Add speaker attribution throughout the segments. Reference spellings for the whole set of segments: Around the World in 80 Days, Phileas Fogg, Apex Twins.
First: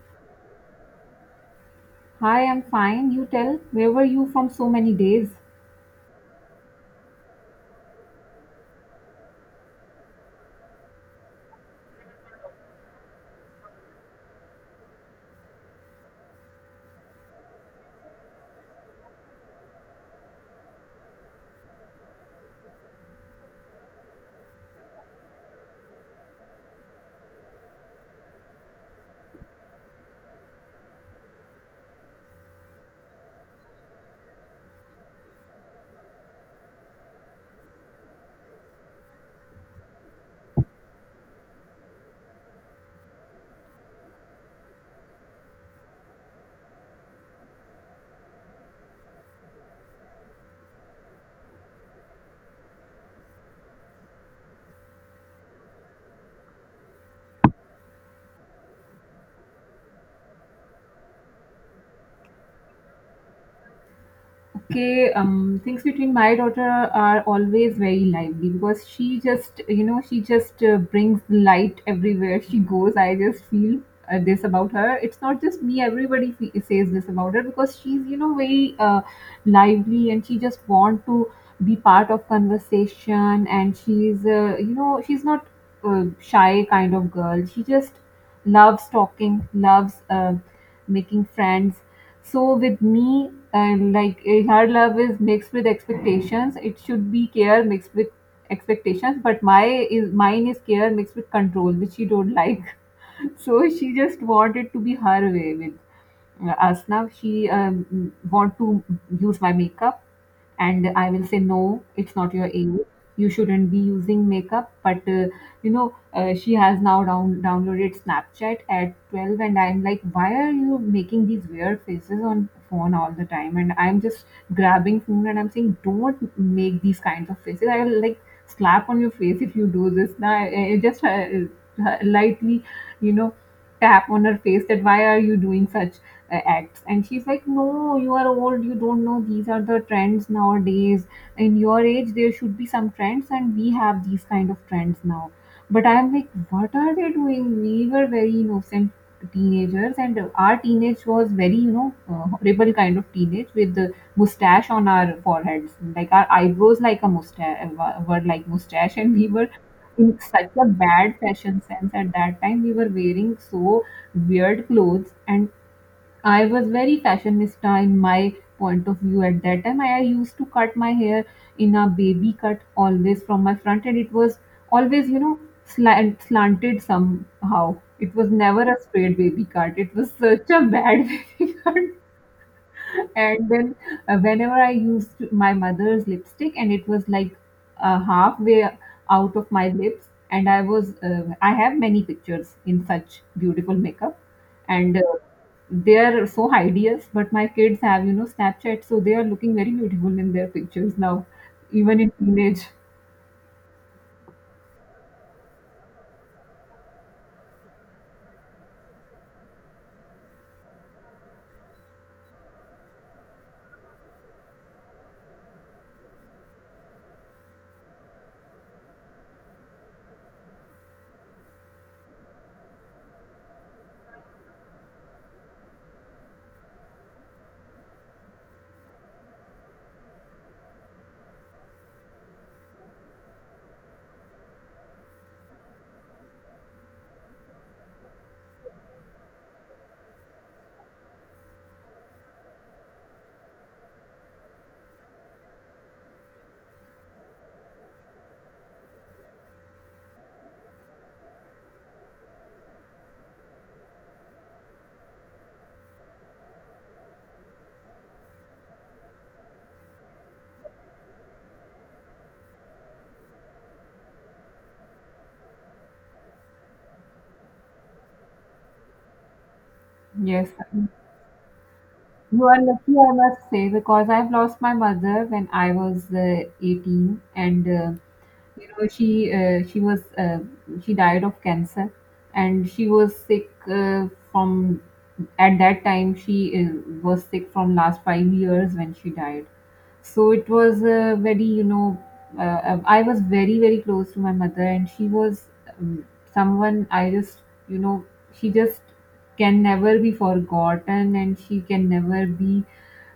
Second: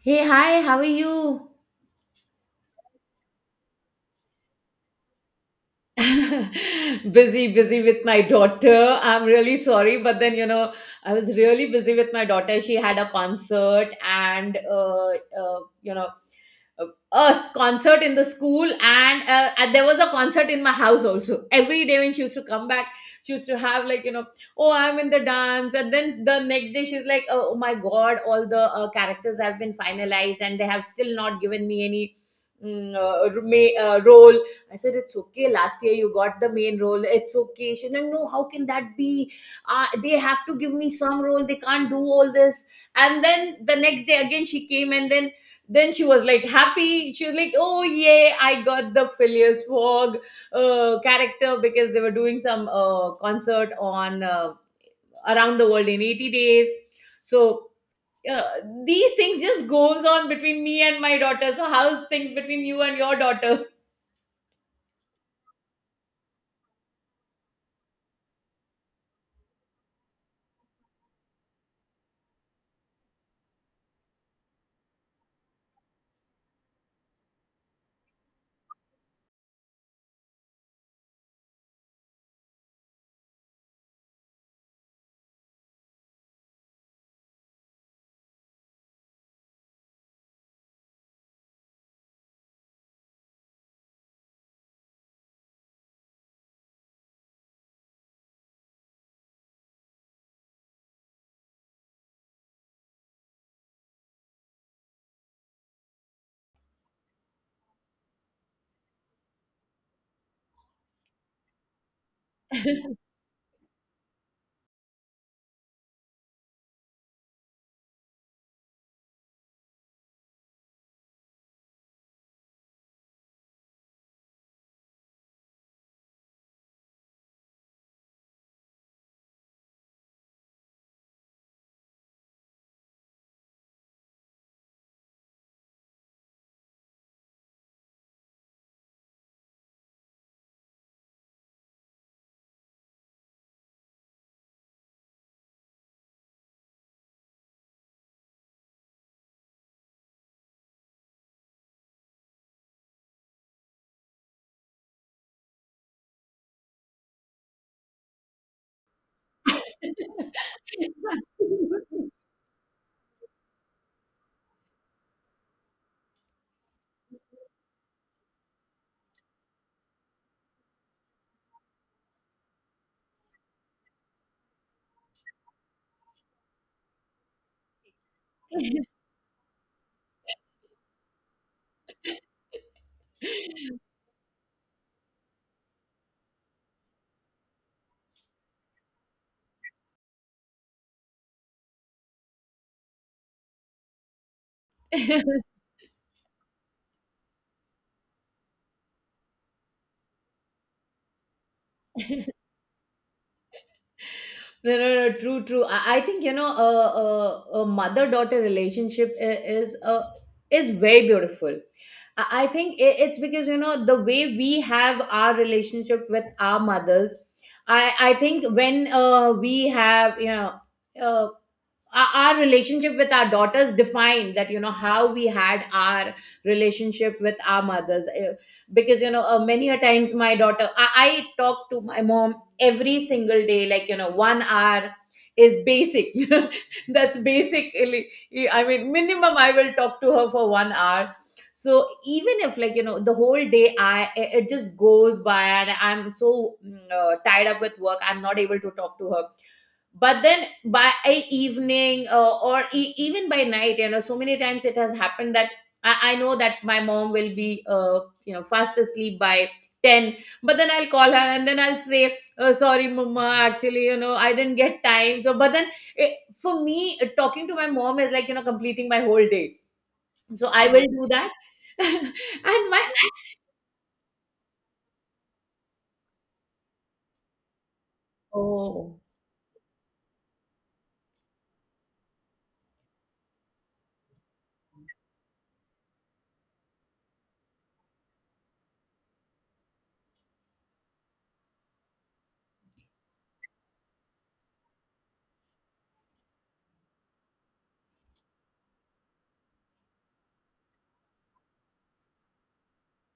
Speaker 1: Hey, hi, how are you?
Speaker 2: Hi, I'm fine. You tell, where were you from so many days?
Speaker 1: Busy, busy with my daughter. I'm really sorry, but then, I was really busy with my daughter. She had a concert, and uh, you know, a concert in the school. And and there was a concert in my house also every day when she used to come back. She used to have, like, you know, oh, I'm in the dance. And then the next day she's like, oh, my god, all the characters have been finalized and they have still not given me any role. I said, it's okay, last year you got the main role, it's okay. She's like, no, no, how can that be? They have to give me some role, they can't do all this. And then the next day again she came. And then she was like happy, she was like, oh yay, I got the Phileas Fogg character, because they were doing some concert on, around the world in 80 days. So uh, these things just goes on between me and my daughter. So how's things between you and your daughter?
Speaker 2: Okay, things between my daughter are always very lively because she just brings light everywhere she goes, I just feel. This about her, it's not just me, everybody says this about her because she's you know very lively and she just want to be part of conversation, and she's you know she's not shy kind of girl, she just loves talking, loves making friends. So with me and like her love is mixed with expectations, it should be care mixed with expectations, but my is mine is care mixed with control, which she don't like. So she just wanted to be her way with us. Now she want to use my makeup, and I will say no, it's not your age, you shouldn't be using makeup. But she has now downloaded Snapchat at 12, and I'm like, why are you making these weird faces on phone all the time? And I'm just grabbing phone and I'm saying, don't make these kinds of faces, I will like slap on your face if you do this. Now I just lightly, you know, tap on her face that why are you doing such acts? And she's like, no, you are old, you don't know. These are the trends nowadays. In your age, there should be some trends, and we have these kind of trends now. But I'm like, what are they doing? We were very innocent teenagers, and our teenage was very, you know, horrible kind of teenage with the mustache on our foreheads, like our eyebrows like a mustache, were like mustache, and we were in such a bad fashion sense. At that time we were wearing so weird clothes, and I was very fashionista in my point of view. At that time I used to cut my hair in a baby cut always from my front, and it was always you know slanted somehow, it was never a straight baby cut, it was such a bad baby cut. And then whenever I used my mother's lipstick, and it was like halfway out of my lips, and I was, I have many pictures in such beautiful makeup, and they are so hideous. But my kids have, you know, Snapchat, so they are looking very beautiful in their pictures now, even in teenage.
Speaker 1: No, no, no, true, true. I think, you know, a mother-daughter relationship is very beautiful. I think it's because, you know, the way we have our relationship with our mothers. I think when we have, uh, our our relationship with our daughters defined that, you know, how we had our relationship with our mothers. Because, you know, many a times, my daughter, I talk to my mom every single day, like, you know, 1 hour is basic. That's basically. I mean, minimum I will talk to her for 1 hour. So even if, like, you know, the whole day, I it it just goes by and I'm so tied up with work, I'm not able to talk to her. But then by evening, or even by night, you know, so many times it has happened that I know that my mom will be fast asleep by 10. But then I'll call her, and then I'll say, oh, sorry, mama, actually, you know, I didn't get time. So but then, for me, talking to my mom is like, you know, completing my whole day. So
Speaker 2: Yes,
Speaker 1: I will
Speaker 2: you
Speaker 1: do that.
Speaker 2: are
Speaker 1: and my
Speaker 2: lucky, I must say, because I've lost my mother when I was 18, and you know
Speaker 1: Oh,
Speaker 2: she was she died of cancer, and she was sick from, at that time she uh, was sick from last 5 years when she died. So it was very you know, I was very very close to my mother, and she was um, someone I just you know, she just can never be forgotten, and she can never be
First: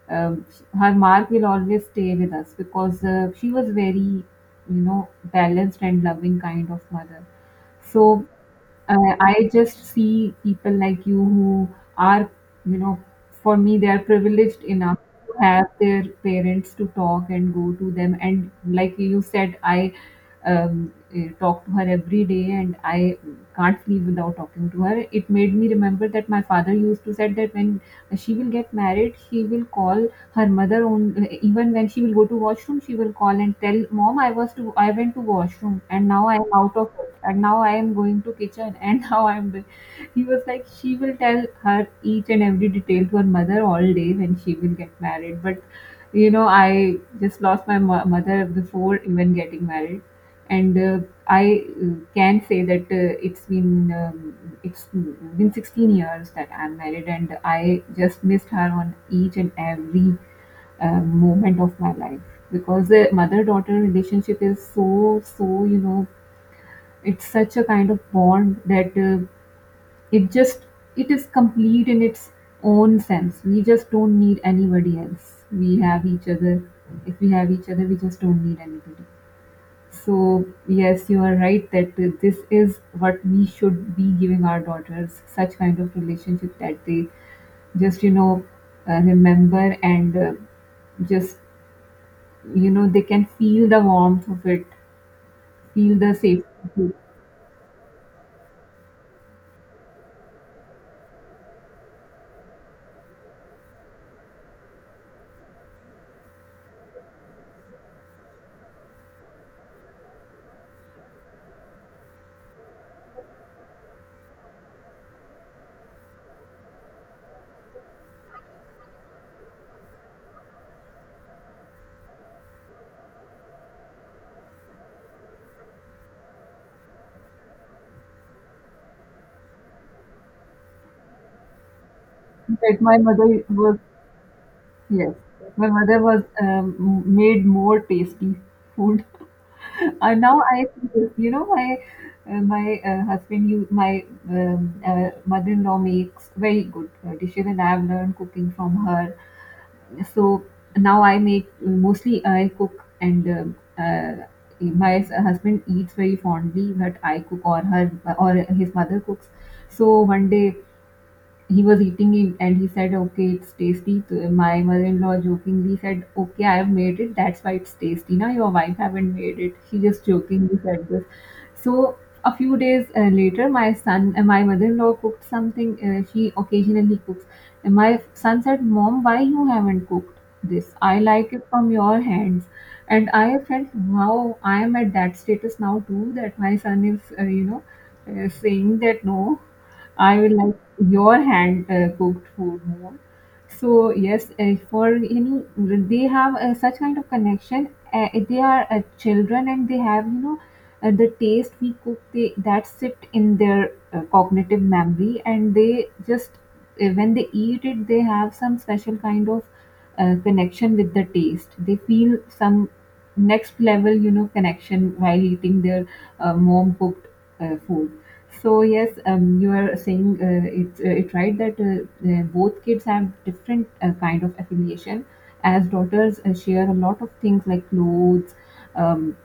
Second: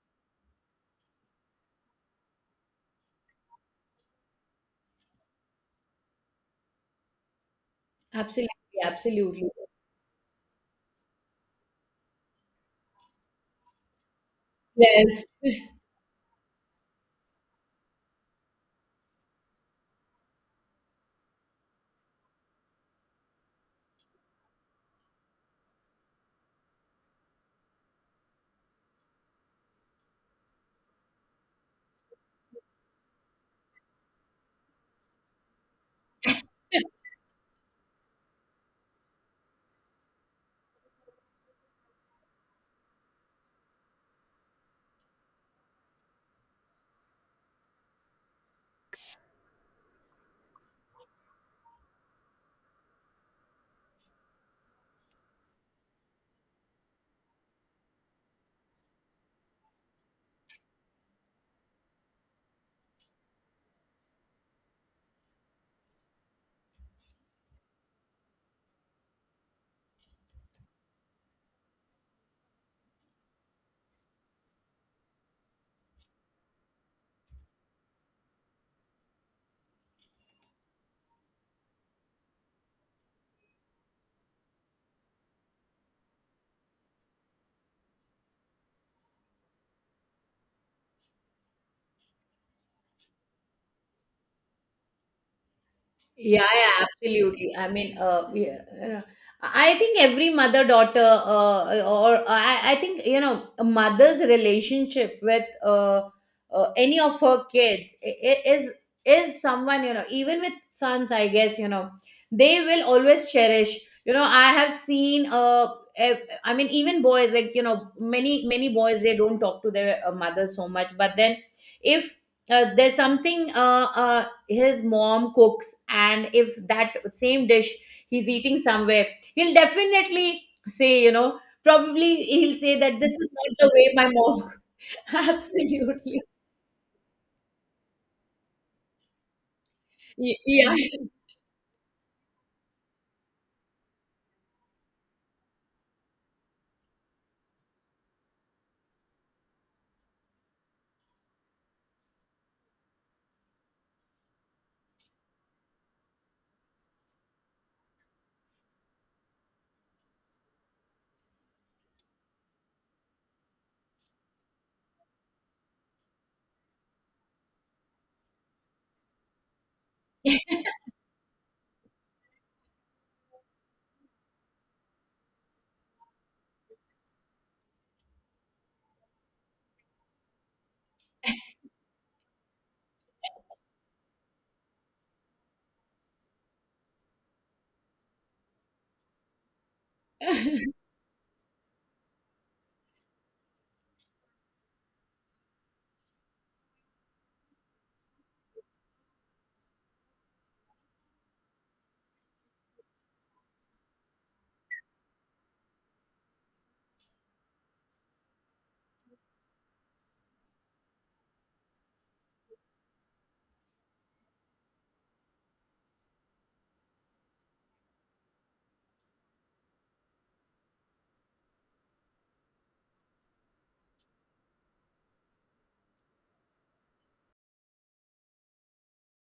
Speaker 2: um, her mark will always stay with us because she was very you know, balanced and loving kind of mother. So
Speaker 1: absolutely, absolutely,
Speaker 2: I just see people like you who are, you know, for me, they are privileged enough
Speaker 1: yes.
Speaker 2: to have their parents to talk and go to them. And like you said, I talk to her every day, and I can't leave without talking to her. It made me remember that my father used to said that when she will get married, he will call her mother own, even when she will go to washroom she will call and tell mom, I was to I went to washroom and now I am out of it and now I am going to kitchen and now I am the-" he was like, she will tell her each and every detail to her mother all day when she will get married. But you know I just lost my mother before even getting married, and I can say that it's been 16 years that I'm married, and I just missed her on each and every moment of my life, because the mother daughter relationship is so so you know, it's such a kind of bond that it just it is complete in its own sense. We just don't need anybody else, we have each other. If we have each other, we just don't need anybody. So yes, you are right that this is what we should be giving our daughters, such kind of relationship that they just you know remember, and just you know they can feel the warmth of it, feel the safety
Speaker 1: Yeah,
Speaker 2: of
Speaker 1: yeah,
Speaker 2: it.
Speaker 1: absolutely. I mean, yeah, I think every mother daughter, or I think, you know, a mother's relationship with any of her kids is someone, you know, even with sons, I guess, you know, they will always cherish. You know, I have seen, I mean, even boys, like, you know, many, many boys, they don't talk to their mothers so much, but then if there's something, his mom cooks, and if that same dish he's eating somewhere, he'll definitely say, you know, probably
Speaker 2: In
Speaker 1: he'll say
Speaker 2: fact, my
Speaker 1: that this
Speaker 2: mother
Speaker 1: is not the
Speaker 2: was,
Speaker 1: way my mom.
Speaker 2: yes, my mother
Speaker 1: Absolutely.
Speaker 2: was made more tasty food, and
Speaker 1: Y-
Speaker 2: now I
Speaker 1: yeah
Speaker 2: feel this, you know, my husband you my mother-in-law makes very good dishes, and I have learned cooking from her. So now I make, mostly I cook, and my husband eats very fondly, but I cook or her or his mother cooks. So one day he was eating it, and he said okay, it's tasty. So my mother-in-law jokingly said, okay, I have made it, that's why it's tasty, now your wife haven't made it. She just jokingly said this. So a few days later, my son, my mother-in-law cooked something, she occasionally cooks, and my son said, mom, why you haven't cooked this, I like it from your hands. And I felt wow, I am at that status now too, that my son is you know saying that no, I will like your hand cooked food more. So yes, for you know they have such kind of connection. They are children, and they have you know the taste we cook, they that sit in their cognitive memory, and they just when they eat it, they have some special kind of connection with the taste. They feel some next level, you know, connection while eating their mom cooked food. So yes, you are saying it's right that both kids have different kind of affiliation. As daughters share a lot of things like clothes, um,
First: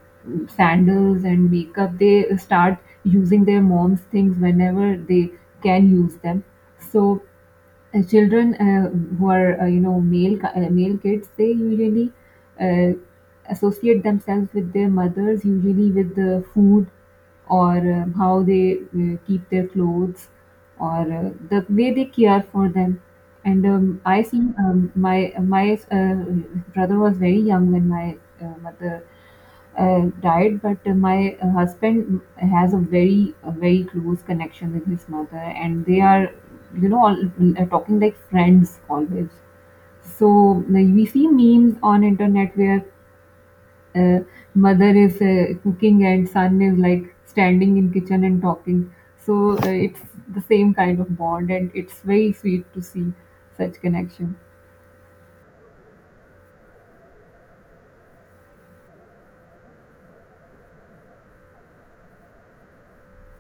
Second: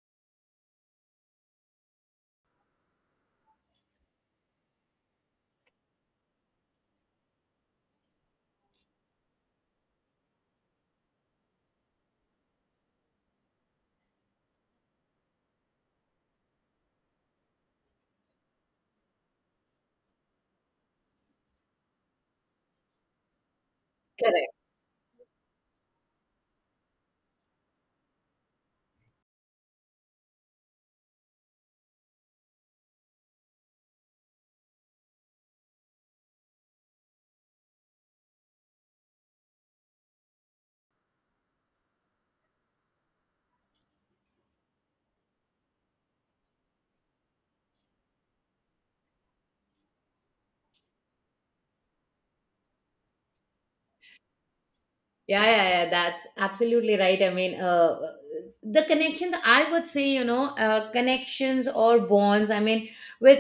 Speaker 2: sandals, and makeup. They start using their mom's things whenever they can use them. So children who are you know male kids, they usually uh, associate themselves with their mothers usually with the food, or how they keep their clothes, or the way they care for them. And I see my brother was very young when my mother died, but my husband has a very close connection with his mother, and they are, you know, all, talking like friends always. So like, we see memes on internet where uh, mother is cooking and son is like standing in kitchen and talking. So it's the same kind of bond, and it's very sweet to see such connection.
Speaker 1: Yeah, yeah, yeah, that's absolutely right. I mean, the connections, I would say, you know, connections or bonds. I mean, with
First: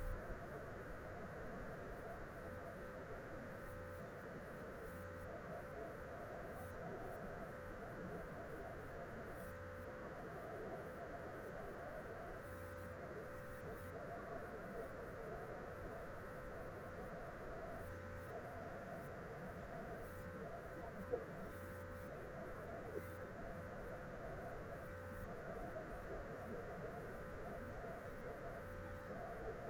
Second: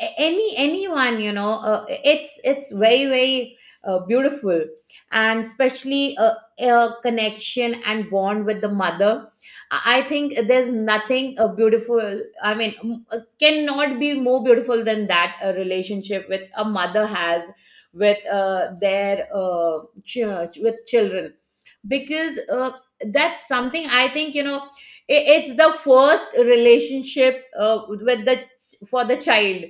Speaker 1: anyone, you know, it's very, very beautiful, and especially a connection and bond with the mother. I think there's nothing beautiful. I mean, cannot be more beautiful than that, a relationship which a mother has with uh, their uh, ch- with children, because that's something, I think, you know, it's the first relationship with the for the child.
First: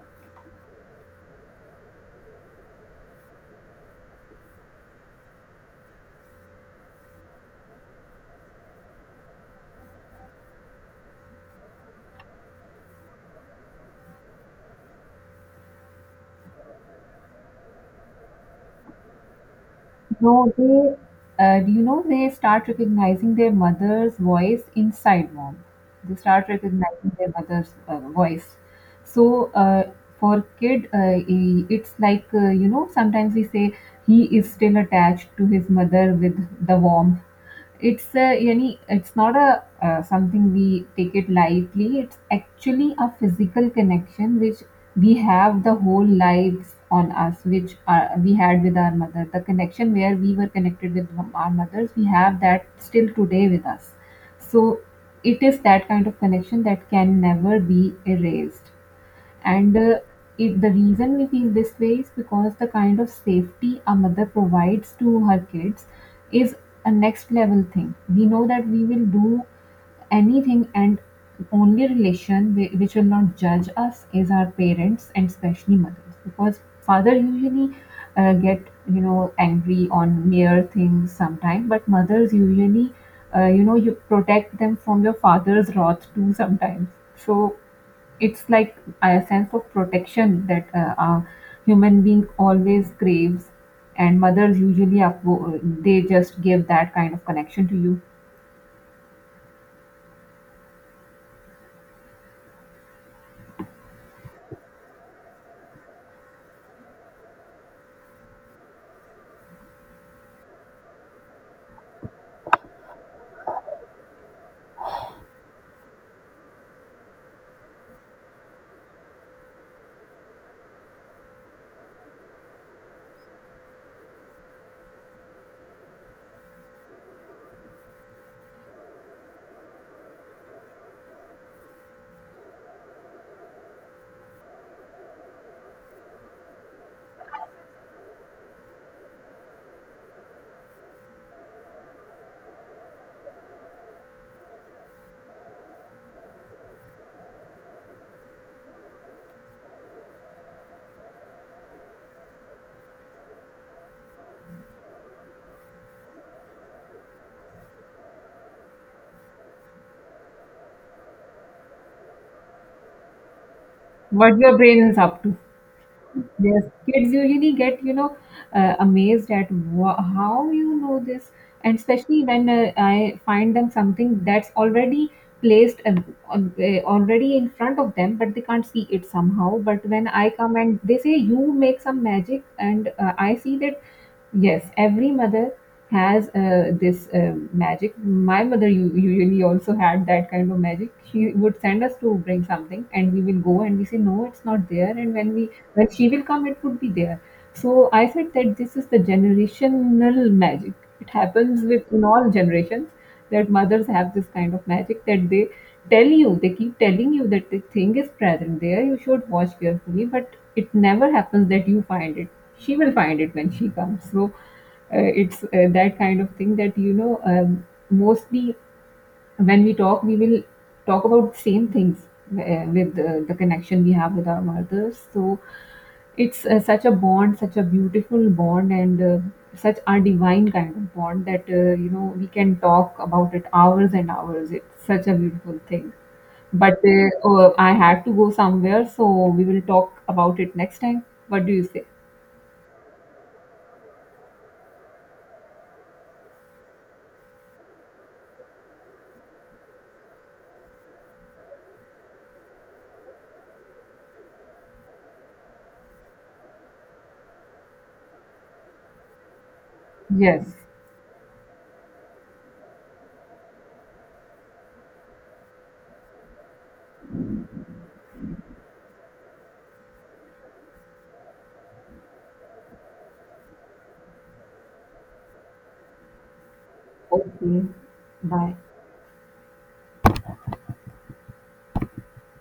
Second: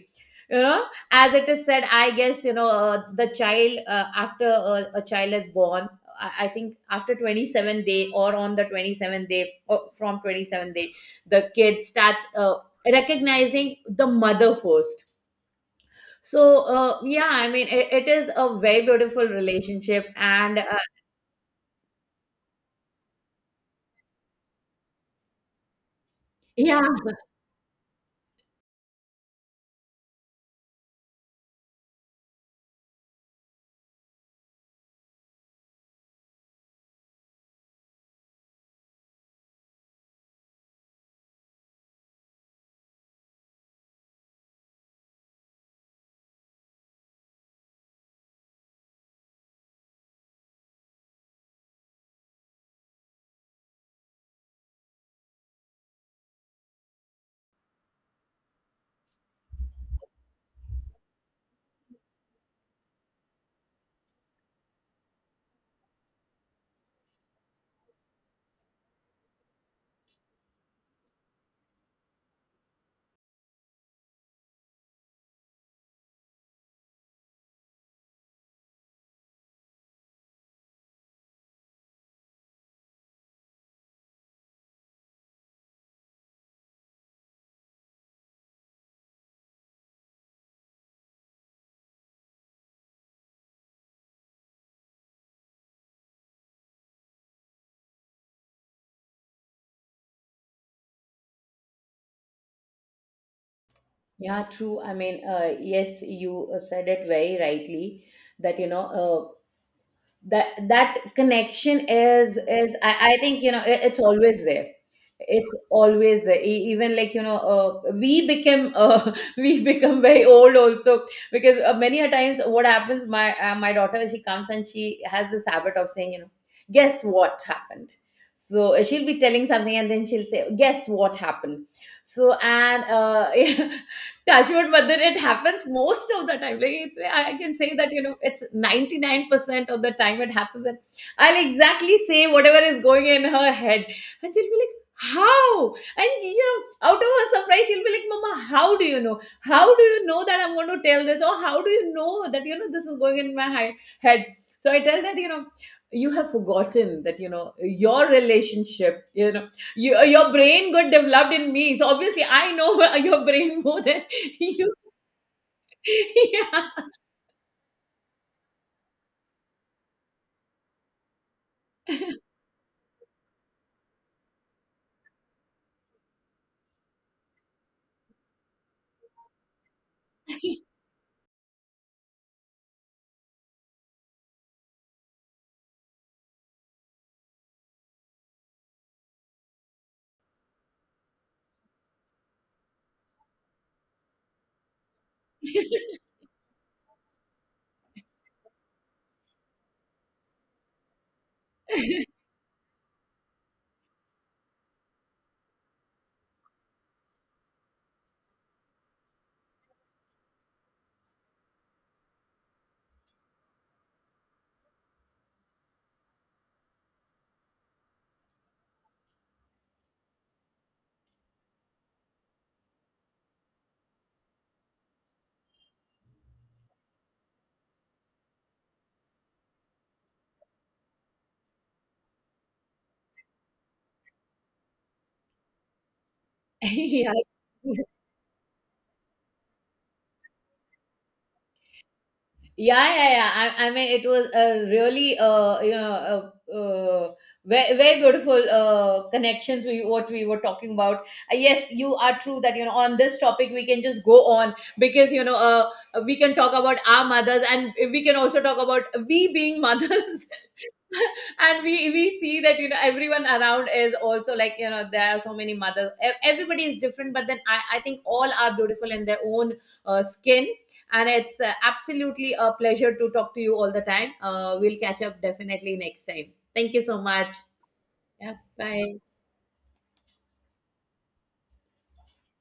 Speaker 1: You know, as it is said, I guess, you know, the child, after a child is born, I think after 27th day, or on the 27th day, or from 27th day, the kid starts recognizing the mother first. So, yeah, I mean, it is a very beautiful relationship.
Speaker 2: No,
Speaker 1: And
Speaker 2: they, do you know they start recognizing their mother's voice inside mom? They start
Speaker 1: yeah,
Speaker 2: recognizing their mother's voice. So for kid, it's like you know sometimes we say he is still attached to his mother with the warmth. It's a any, it's not a something we take it lightly, it's actually a physical connection which we have the whole lives on us, which we had with our mother. The connection where we were connected with our mothers, we have that still today with us. So it is that kind of connection that can never be erased. And the reason we feel this way is because the kind of safety a mother provides to her kids is a next level thing. We know that we will do anything, and only relation which will not judge us is our parents, and especially mothers, because father usually get you know angry on mere things sometimes, but mothers usually you know you protect them from your father's wrath too sometimes. So it's like a sense of protection that a human being always craves, and mothers usually up, they just give that kind of connection to you.
Speaker 1: yeah, true. I mean, yes, you said it very rightly, that, you know, uh, that that connection is, I think, you know, it's always there. It's always there. Even, like, you know, we became, we become very old also. Because many a times what happens, my daughter, she comes, and she has this habit of saying, you know, guess what happened. So she'll be telling something, and then she'll say, guess what happened. So and touchwood, but then it happens most of the time. Like, I can say that, you know, it's 99% of the time it happens. And I'll exactly say whatever is going in her head. And she'll be like, how? And, you know, out of her surprise, she'll be like, mama, how do you know? How do you know that I'm going to tell this, or how do you know that, you know, this is going in my head? So I tell that, you know, you have forgotten that, you know, your relationship, you know, your brain got developed in me, so obviously I know your brain more than
Speaker 2: What your
Speaker 1: you.
Speaker 2: brain is up to. Yes,
Speaker 1: Yeah.
Speaker 2: kids usually get, you know, amazed at wha how you know this, and especially when I find them something that's already placed already in front of them, but they can't see it somehow. But when I come and they say, "You make some magic," and I see that, yes, every mother has this magic. My mother usually also had that kind of magic. She would send us to bring something, and we will go and we say no, it's not there. And when she will come, it would be there. So I said that this is the generational magic. It happens with in all generations, that mothers have this kind of magic that they tell you, they keep telling you that the thing is present there, you should watch carefully, but it never happens that you find it, she will find it when she comes. So it's that kind of thing that you know mostly when we talk we will talk about same things with the connection we have with our mothers. So it's such a bond, such a beautiful bond, and such a divine kind of bond that you know we can talk about it hours and hours, it's such a beautiful thing. But
Speaker 1: Yeah,
Speaker 2: oh, I
Speaker 1: yeah,
Speaker 2: had to go somewhere, so we will talk about it next time, what do you say?
Speaker 1: yeah, yeah. I mean, it was a really, very, very beautiful connections, we what we were talking about. Yes, you are true that, you know, on this topic we can just go on, because, you know, we can talk about our mothers, and we can also talk about we being mothers.
Speaker 2: Yes.
Speaker 1: And we see that, you know, everyone around is also like, you know, there are so many mothers. Everybody is different, but then I think all are beautiful in their own skin. And it's absolutely a pleasure to talk to you all the time. We'll catch up definitely next time. Thank you so much.
Speaker 2: Okay,
Speaker 1: Yeah,
Speaker 2: bye.
Speaker 1: bye.